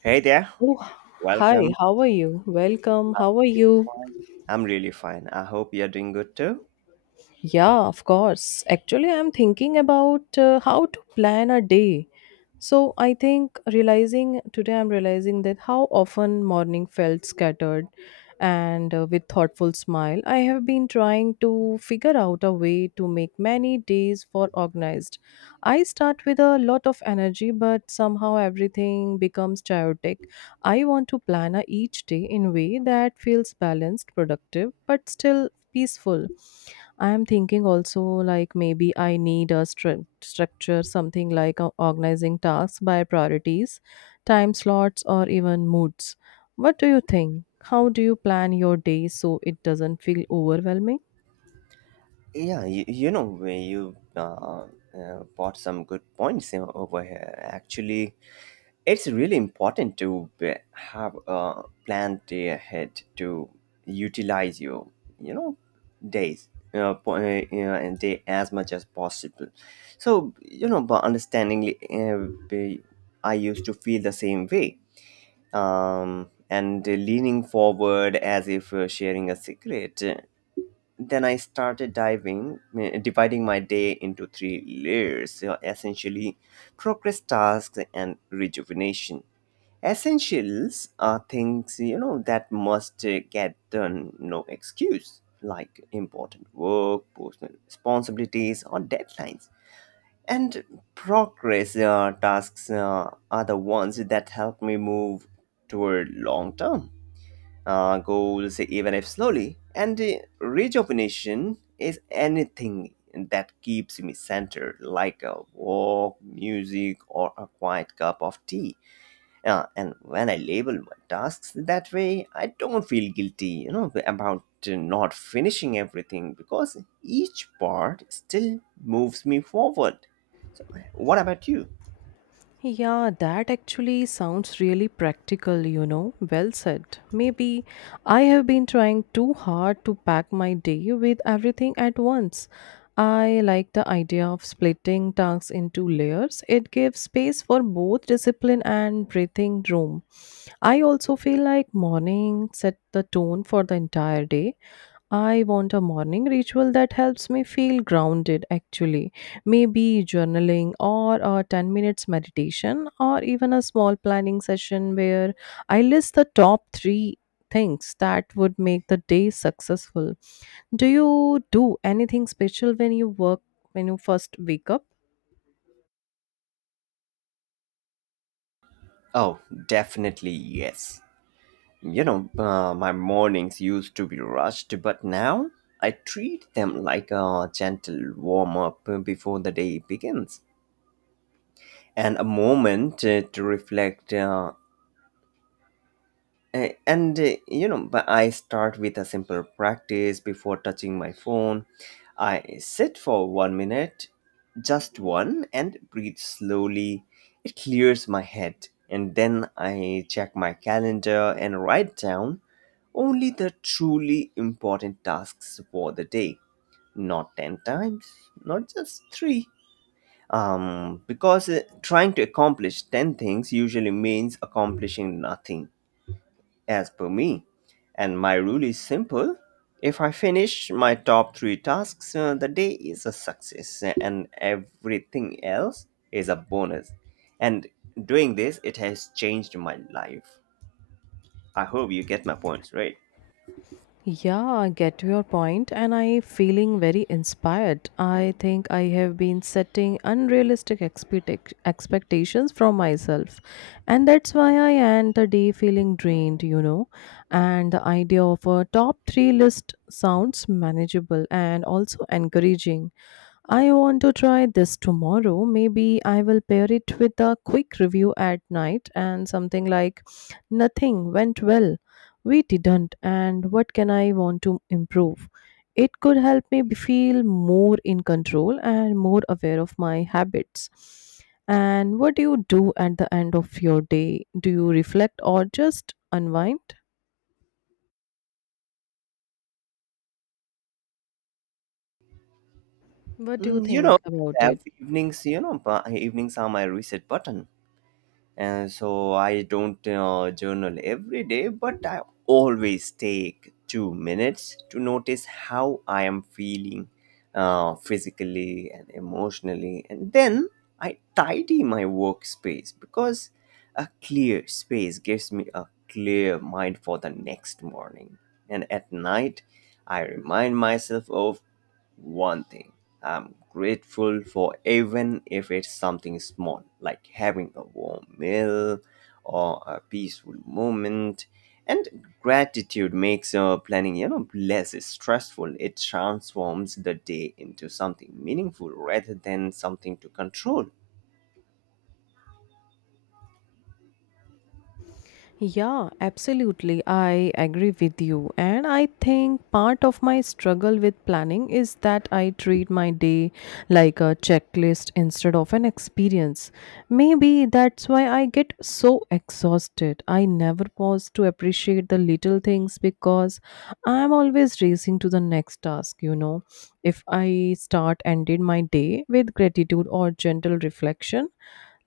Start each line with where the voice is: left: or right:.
right: Hey there,
left: Oh, hi,
right: welcome.
left: how are you? Welcome, how are you?
right: I'm really fine. I hope you're doing good too.
left: Yeah, of course. Actually, I'm thinking about how to plan a day. So, I think realizing today, I'm realizing that how often morning felt scattered and with thoughtful smile. I have been trying to figure out a way to make many days for organized. I start with a lot of energy, but somehow everything becomes chaotic. I want to plan a each day in way that feels balanced, productive, but still peaceful. I am thinking also like maybe I need a structure, something like organizing tasks by priorities, time slots, or even moods. What do you think? How do you plan your day so it doesn't feel overwhelming?
right: Yeah, you know, when you brought some good points over here. Actually, it's really important to be, have a plan day ahead to utilize your, you know, days, and day as much as possible. So, you know, but understandingly, uh, be- I used to feel the same way and leaning forward as if sharing a secret. Then I started dividing my day into three layers essentially, progress tasks and rejuvenation. Essentials are things you know that must get done, no excuse, like important work, personal responsibilities, or deadlines and progress tasks are the ones that help me move toward long term goals, even if slowly. And Rejuvenation is anything that keeps me centered, like a walk, music, or a quiet cup of tea, and when I label my tasks that way, I don't feel guilty about not finishing everything because each part still moves me forward. So what about you?
left: Yeah, that actually sounds really practical, you know. Well said. Maybe I have been trying too hard to pack my day with everything at once. I like the idea of splitting tasks into layers. It gives space for both discipline and breathing room. I also feel like morning set the tone for the entire day. I want a morning ritual that helps me feel grounded actually. Maybe journaling or a 10 minutes meditation or even a small planning session where I list the top 3 things that would make the day successful. Do you do anything special when you work when you first wake up?
right: Oh, definitely yes. My mornings used to be rushed, but now I treat them like a gentle warm up before the day begins, and a moment to reflect. A- and you know But I start with a simple practice before touching my phone. I sit for 1 minute, just one, and breathe slowly. It clears my head, and then I check my calendar and write down only the truly important tasks for the day, not 10 times, not just 3. Because Trying to accomplish 10 things usually means accomplishing nothing, as per me. And my rule is simple. If I finish my top 3 tasks, the day is a success and everything else is a bonus. And doing this, it has changed my life. I hope you get my points, right?
left: Yeah, I get your point and I feeling very inspired. I think I have been setting unrealistic expectations from myself, and that's why I end the day feeling drained, you know. And the idea of a top 3 list sounds manageable and also encouraging. I want to try this tomorrow. Maybe I will pair it with a quick review at night and something like nothing went well, we didn't, and what can I want to improve? It could help me feel more in control and more aware of my habits. And what do you do at the end of your day? Do you reflect or just unwind? What do you
right: Mm. You know,
left: think about
right: I have
left: it?
right: evenings, you know, but evenings are my reset button. And so I don't journal every day, but I always take 2 minutes to notice how I am feeling, physically and emotionally, and then I tidy my workspace because a clear space gives me a clear mind for the next morning, and at night. I remind myself of one thing I'm grateful for, even if it's something small, like having a warm meal or a peaceful moment. And gratitude makes planning, you know, less stressful. It transforms the day into something meaningful rather than something to control.
left: Yeah, absolutely. I agree with you. And I think part of my struggle with planning is that I treat my day like a checklist instead of an experience. Maybe that's why I get so exhausted. I never pause to appreciate the little things because I'm always racing to the next task, you know. If I start ended my day with gratitude or gentle reflection,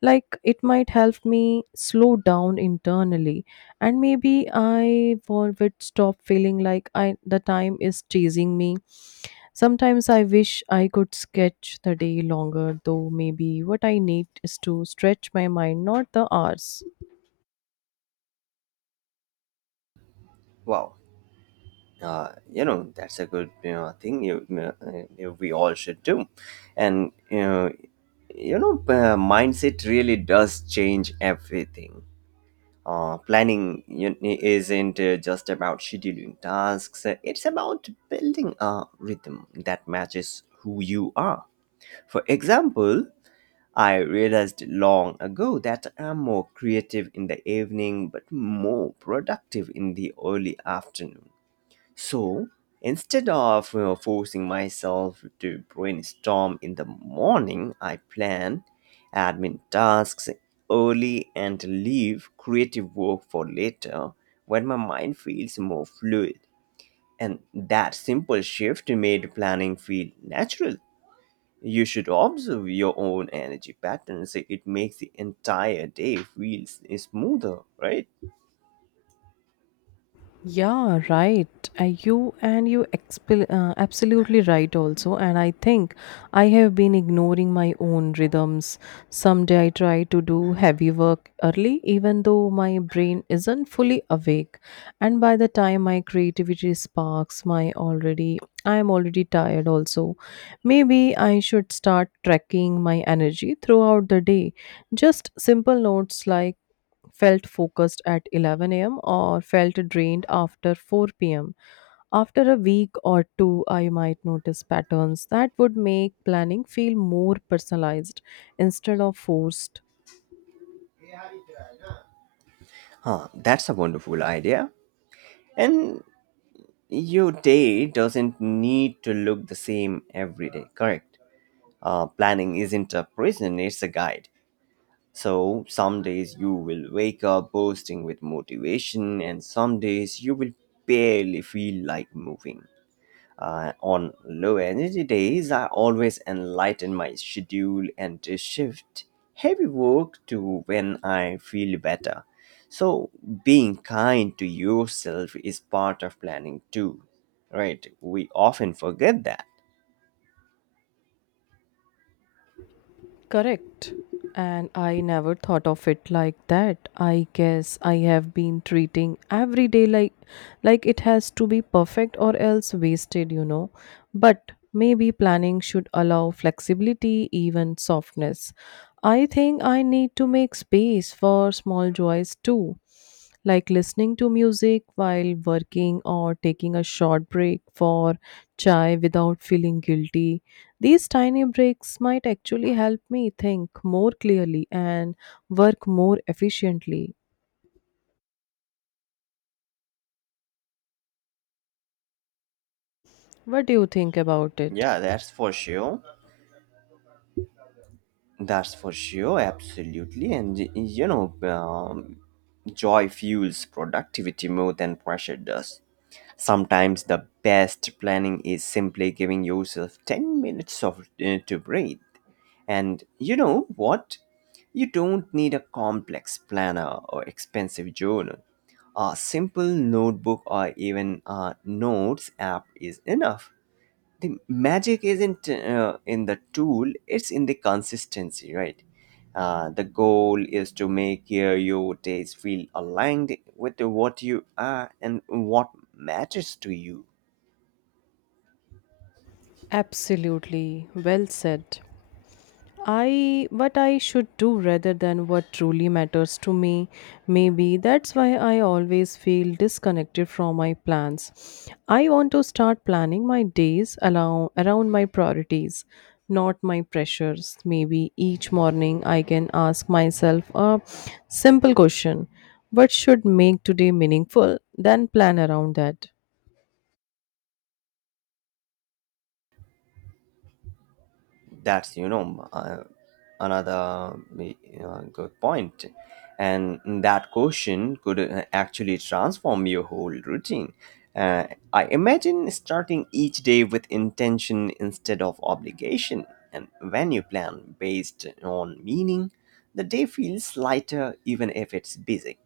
left: like it might help me slow down internally, and maybe I would stop feeling like I the time is chasing me. Sometimes I wish I could sketch the day longer, though maybe what I need is to stretch my mind, not the hours.
right: Wow, you know, that's a good, thing we all should do. And you know, Mindset really does change everything. Planning isn't just about scheduling tasks, it's about building a rhythm that matches who you are. For example, I realized long ago that I'm more creative in the evening but more productive in the early afternoon. So instead of forcing myself to brainstorm in the morning, I plan admin tasks early and leave creative work for later when my mind feels more fluid. And that simple shift made planning feel natural. You should observe your own energy patterns. It makes the entire day feel smoother, right?
left: Yeah, right. You and you expel absolutely right also. And I think I have been ignoring my own rhythms. Someday I try to do heavy work early, even though my brain isn't fully awake. And by the time my creativity sparks, my already I am already tired also. Maybe I should start tracking my energy throughout the day. Just simple notes like felt focused at 11 a.m. or felt drained after 4 p.m. After a week or two, I might notice patterns that would make planning feel more personalized instead of forced.
right: Huh, that's a wonderful idea. And your day doesn't need to look the same every day, correct? Planning isn't a prison, it's a guide. So, some days you will wake up bursting with motivation, and some days you will barely feel like moving. On low energy days, I always enlighten my schedule and to shift heavy work to when I feel better. So, being kind to yourself is part of planning too, right? We often forget that.
left: Correct. And I never thought of it like that. I guess I have been treating every day like it has to be perfect or else wasted, you know. But maybe planning should allow flexibility, even softness. I think I need to make space for small joys too, like listening to music while working or taking a short break for chai without feeling guilty. These tiny breaks might actually help me think more clearly and work more efficiently. What do you think about it?
right: Yeah, that's for sure. That's for sure, absolutely. And y- you know, Joy fuels productivity more than pressure does. Sometimes the best planning is simply giving yourself 10 minutes of to breathe. And you know what? You don't need a complex planner or expensive journal. A simple notebook or even a notes app is enough. The magic isn't in the tool, it's in the consistency, right? The goal is to make your days feel aligned with what you are and what matters to you.
left: Absolutely, well said. I what I should do rather than what truly matters to me. Maybe that's why I always feel disconnected from my plans. I want to start planning my days allow, around my priorities, not my pressures. Maybe each morning I can ask myself a simple question. What should make today meaningful? Then plan around that.
right: That's you know Another good point, and that question could actually transform your whole routine. I imagine starting each day with intention instead of obligation, and when you plan based on meaning, the day feels lighter even if it's busy.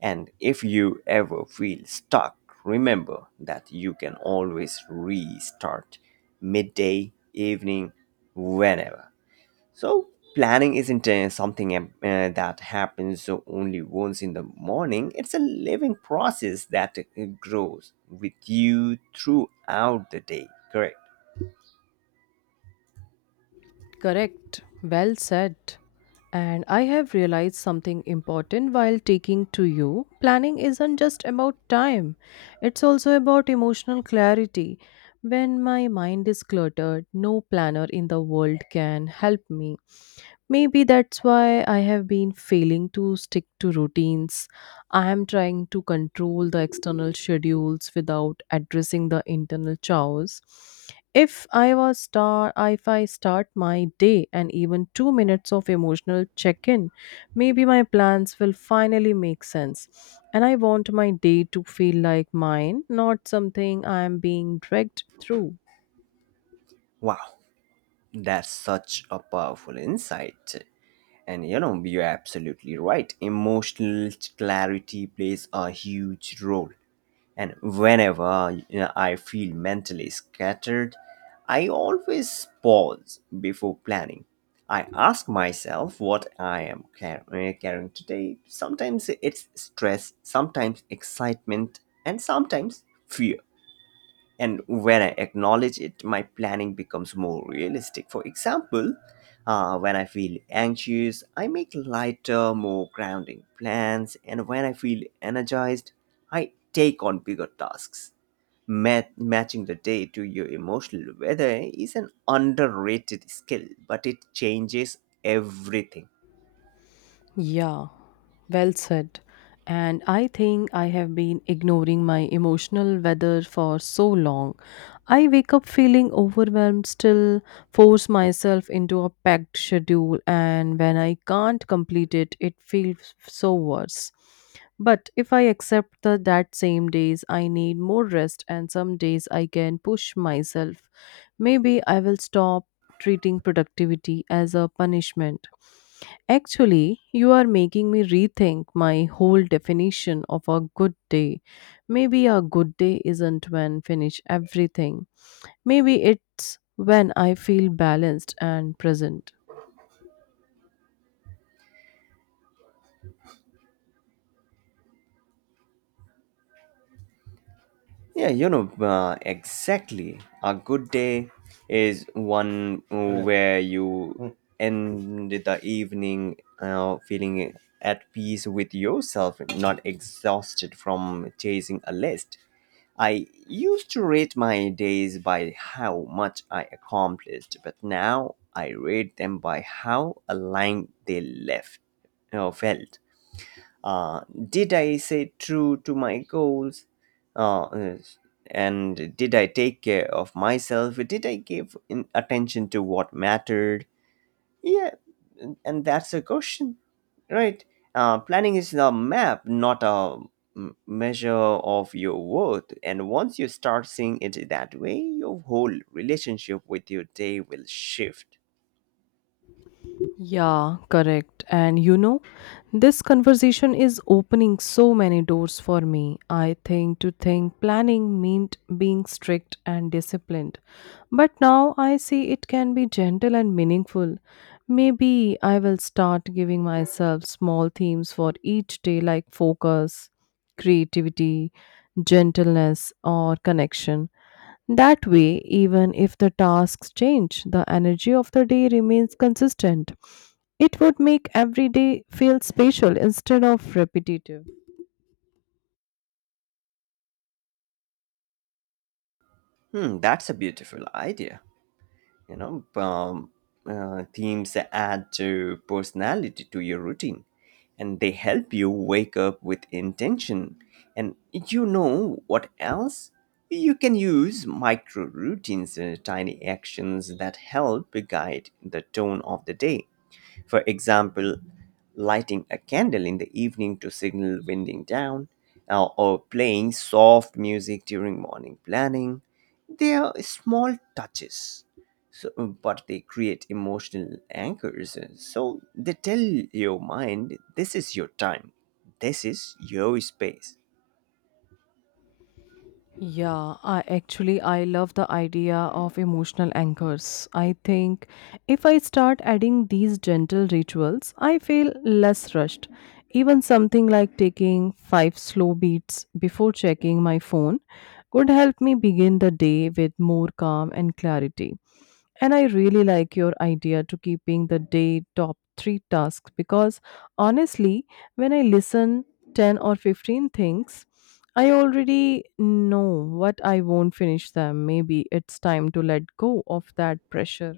right: And if you ever feel stuck, remember that you can always restart midday, evening, whenever. So planning isn't something that happens only once in the morning. It's a living process that grows with you throughout the day. Correct.
left: Correct. Well said. And I have realized something important while taking to you. Planning isn't just about time, it's also about emotional clarity. When my mind is cluttered, no planner in the world can help me. Maybe that's why I have been failing to stick to routines. I am trying to control the external schedules without addressing the internal chores. If I start my day and even 2 minutes of emotional check-in, maybe my plans will finally make sense. And I want my day to feel like mine, not something I am being dragged through.
right: Wow, that's such a powerful insight. And you know, you're absolutely right. Emotional clarity plays a huge role. And whenever you know, I feel mentally scattered, I always pause before planning. I ask myself what I am carrying today. Sometimes it's stress, sometimes excitement, and sometimes fear, and when I acknowledge it, my planning becomes more realistic. For example, when I feel anxious, I make lighter, more grounding plans, and when I feel energized, I take on bigger tasks. Matching the day to your emotional weather is an underrated skill, but it changes everything.
left: Yeah, well said. And I think I have been ignoring my emotional weather for so long. I wake up feeling overwhelmed, still force myself into a packed schedule, and when I can't complete it, it feels so worse. But if I that same days I need more rest, and some days I can push myself, maybe I will stop treating productivity as a punishment. Actually, you are making me rethink my whole definition of a good day. Maybe a good day isn't when finish everything. Maybe it's when I feel balanced and present.
right: Yeah, you know, exactly. A good day is one where you end the evening feeling at peace with yourself, not exhausted from chasing a list. I used to rate my days by how much I accomplished, but now I rate them by how aligned they left, you know, felt. uh, did I say true to my goals, uh, uh, and did I take care of myself, did I give in attention to what mattered? Yeah, and that's a question, right? Planning is a map, not a measure of your worth, and once you start seeing it that way, your whole relationship with your day will shift.
left: Yeah, correct. And you know, this conversation is opening so many doors for me. I think to think planning meant being strict and disciplined. But now I see it can be gentle and meaningful. Maybe I will start giving myself small themes for each day like focus, creativity, gentleness, or connection. That way, even if the tasks change, the energy of the day remains consistent. It would make every day feel special instead of repetitive.
right: Hmm, that's a beautiful idea. you know um, Themes add to personality to your routine, and they help you wake up with intention. And you know what else, you can use micro routines, tiny actions that help guide the tone of the day. For example, lighting a candle in the evening to signal winding down, or playing soft music during morning planning. They are small touches, but they create emotional anchors. So they tell your mind, this is your time, this is your space.
left: Yeah, I actually I love the idea of emotional anchors. I think if I start adding these gentle rituals, I feel less rushed. Even something like taking 5 slow beats before checking my phone could help me begin the day with more calm and clarity. And I really like your idea to keeping the day top three tasks because honestly, when I listen 10 or 15 things, I already know what I won't finish them. Maybe it's time to let go of that pressure.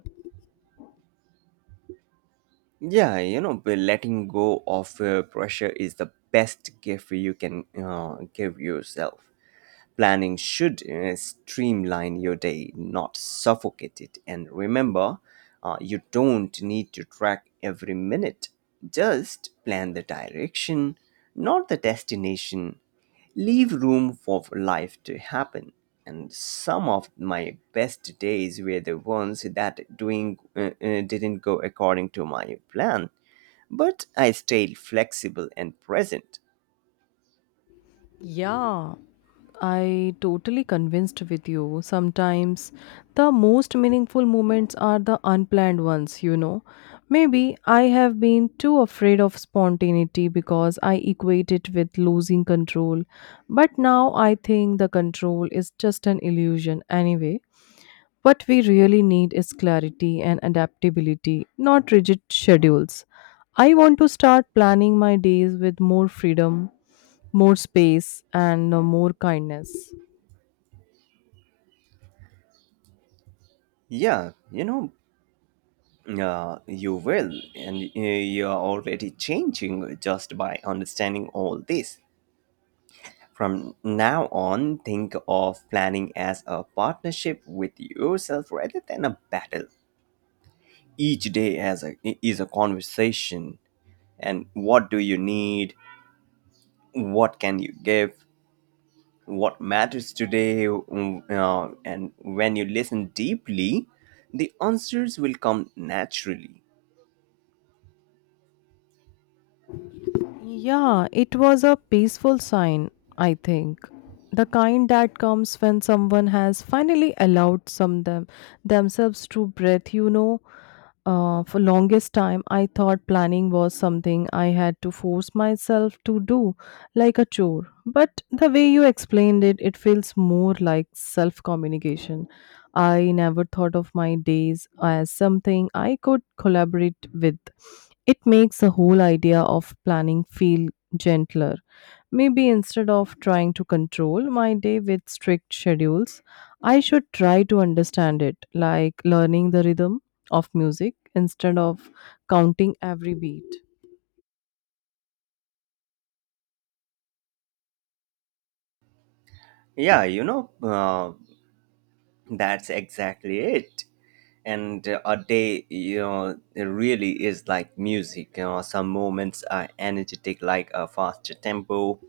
right: Yeah, you know, but letting go of pressure is the best gift you can give yourself. Planning should streamline your day, not suffocate it. And remember, you don't need to track every minute. Just plan the direction, not the destination. Leave room for life to happen. And some of my best days were the ones that doing didn't go according to my plan, but I stayed flexible and present.
left: Yeah, I totally convinced with you. Sometimes the most meaningful moments are the unplanned ones, you know. Maybe I have been too afraid of spontaneity because I equate it with losing control. But now I think the control is just an illusion anyway. What we really need is clarity and adaptability, not rigid schedules. I want to start planning my days with more freedom, more space, and more kindness.
right: Yeah, you know, you will, and you are already changing just by understanding all this. From now on, think of planning as a partnership with yourself rather than a battle. Each day is a conversation, and what do you need? What can you give? What matters today? And when you listen deeply, the answers will come naturally.
left: Yeah, it was a peaceful sign, I think. The kind that comes when someone has finally allowed some them themselves to breathe, you know. For longest time, I thought planning was something I had to force myself to do, like a chore. But the way you explained it, it feels more like self communication. I never thought of my days as something I could collaborate with. It makes the whole idea of planning feel gentler. Maybe instead of trying to control my day with strict schedules, I should try to understand it, like learning the rhythm of music instead of counting every beat.
right: yeah you know uh, That's exactly it. And a day, you know, it really is like music. You know, some moments are energetic, like a faster tempo,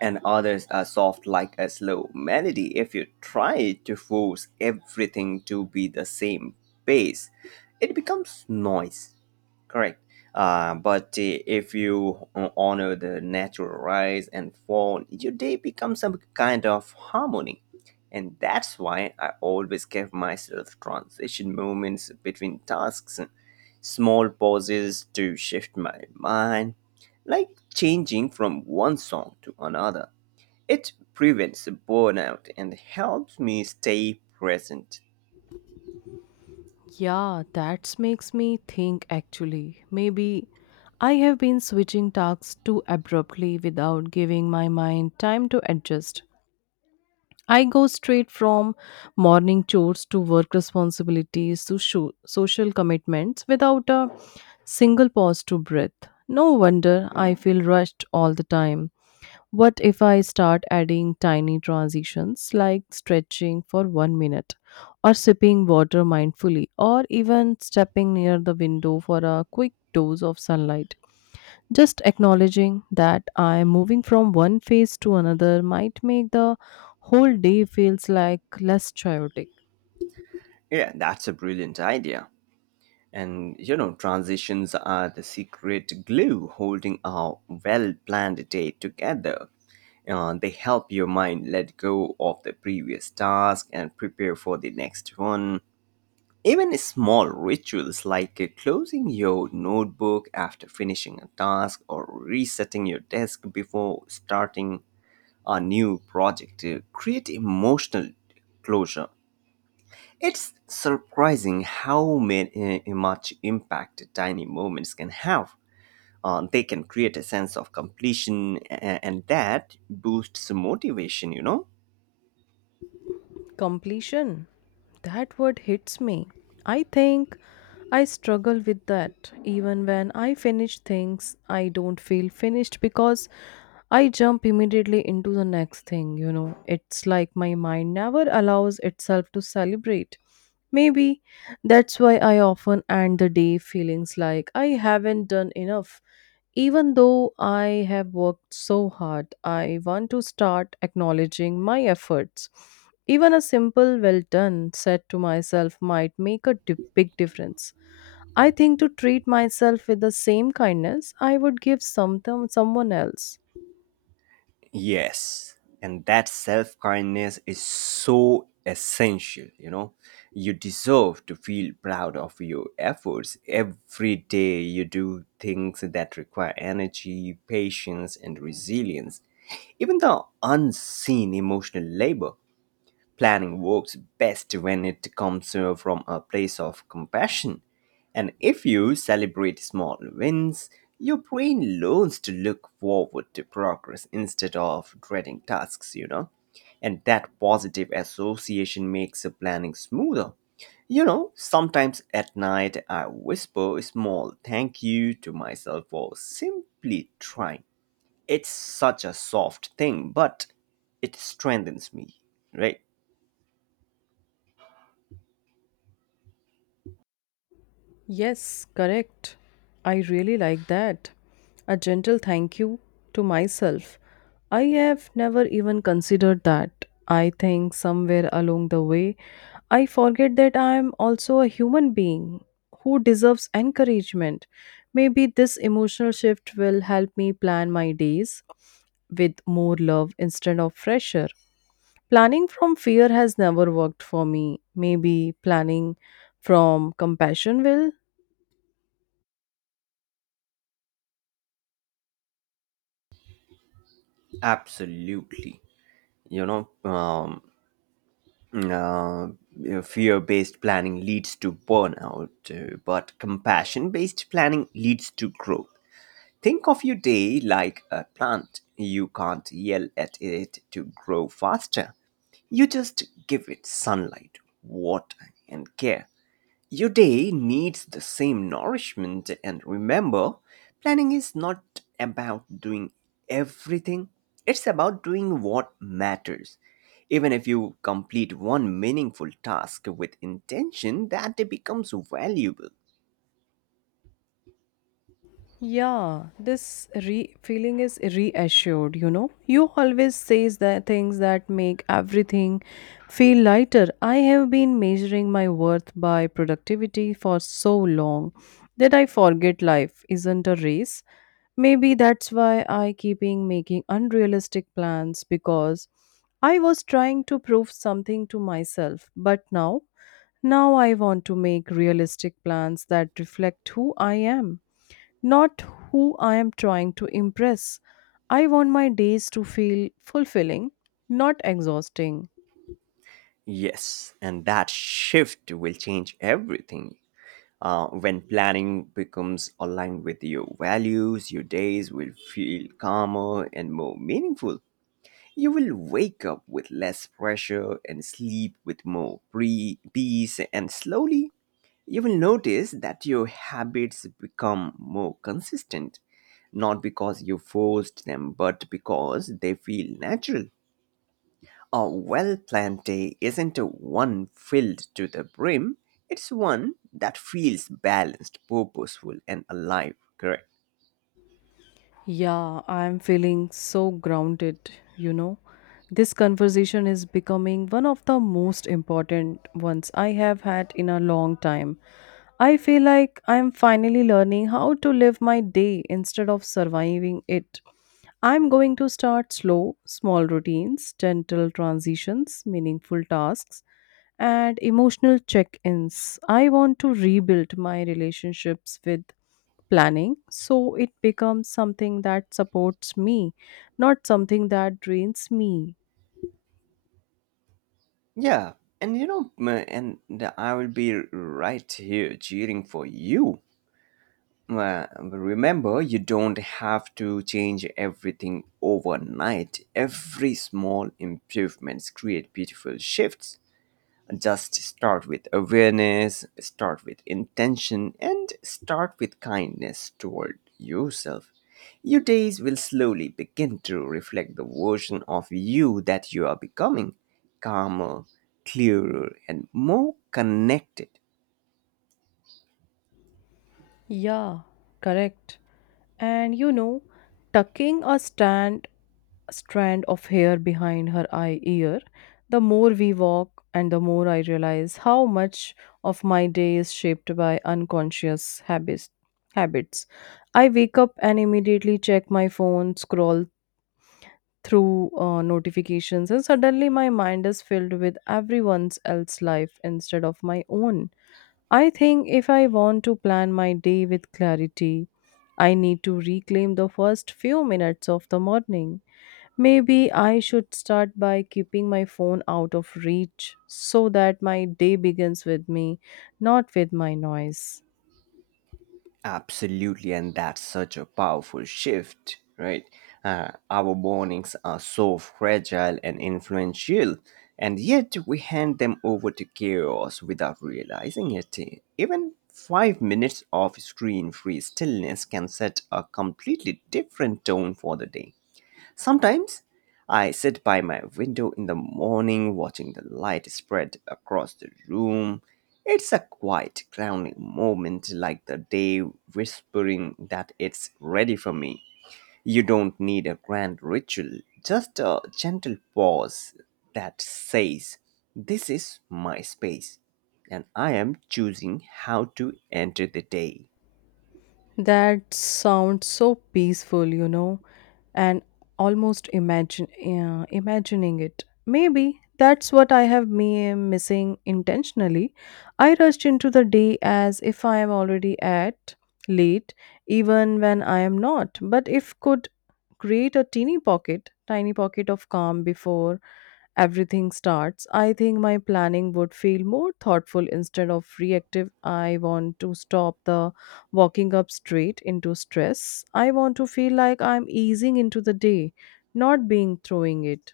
right: and others are soft like a slow melody. If you try to force everything to be the same pace, it becomes noise. Correct. But if you honor the natural rise and fall, your day becomes some kind of harmony. And that's why I always give myself transition moments between tasks, small pauses to shift my mind, like changing from one song to another. It prevents burnout and helps me stay present.
left: Yeah, that makes me think actually. Maybe I have been switching tasks too abruptly without giving my mind time to adjust. I go straight from morning chores to work responsibilities to social commitments without a single pause to breathe. No wonder I feel rushed all the time. What if I start adding tiny transitions like stretching for 1 minute, or sipping water mindfully, or even stepping near the window for a quick dose of sunlight? Just acknowledging that I am moving from one phase to another might make the whole day feels like less chaotic.
right: Yeah, that's a brilliant idea. And you know, transitions are the secret glue holding a well planned day together. They help your mind let go of the previous task and prepare for the next one. Even small rituals like closing your notebook after finishing a task or resetting your desk before starting a new project create emotional closure. It's surprising how many, much impact tiny moments can have. They can create a sense of completion, and that boosts motivation, you know?
left: Completion. That word hits me. I think I struggle with that. Even when I finish things, I don't feel finished because I jump immediately into the next thing, you know. It's like my mind never allows itself to celebrate. Maybe that's why I often end the day feelings like I haven't done enough, even though I have worked so hard. I want to start acknowledging my efforts. Even a simple well done said to myself might make a big difference. I think to treat myself with the same kindness I would give something someone else.
right: Yes, and that self kindness is so essential, you know. You deserve to feel proud of your efforts. Every day you do things that require energy, patience, and resilience, even the unseen emotional labor. Planning works best when it comes from a place of compassion. And if you celebrate small wins, your brain learns to look forward to progress instead of dreading tasks, you know. And that positive association makes the planning smoother. You know, sometimes at night I whisper a small thank you to myself for simply trying. It's such a soft thing, but it strengthens me, right?
left: Yes, correct. I really like that. A gentle thank you to myself. I have never even considered that. I think somewhere along the way, I forget that I am also a human being who deserves encouragement. Maybe this emotional shift will help me plan my days with more love instead of pressure. Planning from fear has never worked for me. Maybe planning from compassion will.
right: Absolutely. You know, um, Fear based planning leads to burnout, but compassion based planning leads to growth. Think of your day like a plant. You can't yell at it to grow faster. You just give it sunlight, water, and care. Your day needs the same nourishment, and remember, planning is not about doing everything, it's about doing what matters. Even if you complete one meaningful task with intention, that day becomes valuable.
left: Yeah, this feeling is reassured, you know. You always says the things that make everything feel lighter. I have been measuring my worth by productivity for so long that I forget life isn't a race. Maybe that's why I keeping making unrealistic plans because I was trying to prove something to myself, but now I want to make realistic plans that reflect who I am, not who I am trying to impress. I want my days to feel fulfilling, not exhausting.
right: Yes, and that shift will change everything. When planning becomes aligned with your values, your days will feel calmer and more meaningful. You will wake up with less pressure and sleep with more peace, and slowly you will notice that your habits become more consistent, not because you forced them, but because they feel natural. A well planned day isn't a one filled to the brim, it's one that feels balanced, purposeful, and alive, correct?
left: Yeah, I am feeling so grounded, you know. This conversation is becoming one of the most important ones I have had in a long time. I feel like I am finally learning how to live my day instead of surviving it. I'm going to start slow, small routines, gentle transitions, meaningful tasks, and emotional check ins. I want to rebuild my relationships with planning so it becomes something that supports me, not something that drains me.
right: Yeah, and you know, m- and I will be right here cheering for you. Well, remember, you don't have to change everything overnight. Every small improvements create beautiful shifts. Just start with awareness, start with intention, and start with kindness toward yourself. Your days will slowly begin to reflect the version of you that you are becoming, calmer, clearer, and more connected.
left: Yeah, correct. And you know, tucking a stand strand of hair behind her eye ear. The more we walk and the more I realize how much of my day is shaped by unconscious habits. I wake up and immediately check my phone, scroll through notifications, and suddenly my mind is filled with everyone else's life instead of my own. I think if I want to plan my day with clarity, I need to reclaim the first few minutes of the morning. Maybe I should start by keeping my phone out of reach so that my day begins with me, not with my noise.
right: Absolutely, and that's such a powerful shift, right? Our mornings are so fragile and influential, and yet we hand them over to chaos without realizing it. Even 5 minutes of screen free stillness can set a completely different tone for the day. Sometimes I sit by my window in the morning watching the light spread across the room. It's a quiet, grounding moment, like the day whispering that it's ready for me. You don't need a grand ritual, just a gentle pause that says, this is my space, and I am choosing how to enter the day.
left: That sounds so peaceful, you know, and almost imagine imagining it. Maybe that's what I have me missing intentionally. I rushed into the day as if I am already at late, even when I am not. But if could create a tiny pocket of calm before everything starts, I think my planning would feel more thoughtful instead of reactive. I want to stop the walking up straight into stress. I want to feel like I'm easing into the day, not being throwing it.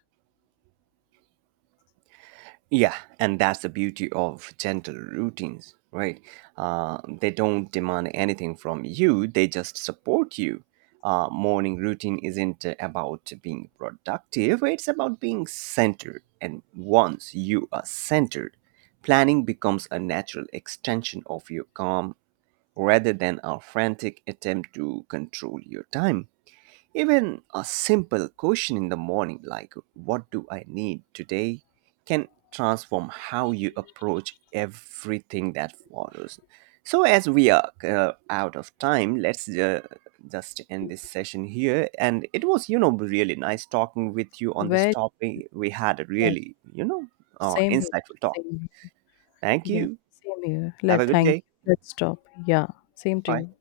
right: Yeah, and that's the beauty of gentle routines, right? They don't demand anything from you, they just support you. Morning routine isn't about being productive, it's about being centered. And once you are centered, planning becomes a natural extension of your calm rather than a frantic attempt to control your time. Even a simple question in the morning, like what do I need today, can transform how you approach everything that follows. So, as we are out of time, let's just end this session here. And it was, you know, really nice talking with you on this
left: Where
right: topic. We had a
left: yeah,
right: really,
left: same here,
right: insightful talk.
left: same here.
right: Thank
left: Yeah,
right: you.
left: same here.
right: Have
left: Let
right: a good
left: thank
right: day.
left: you. Let's stop. Yeah, same to
right: Bye.
left: you.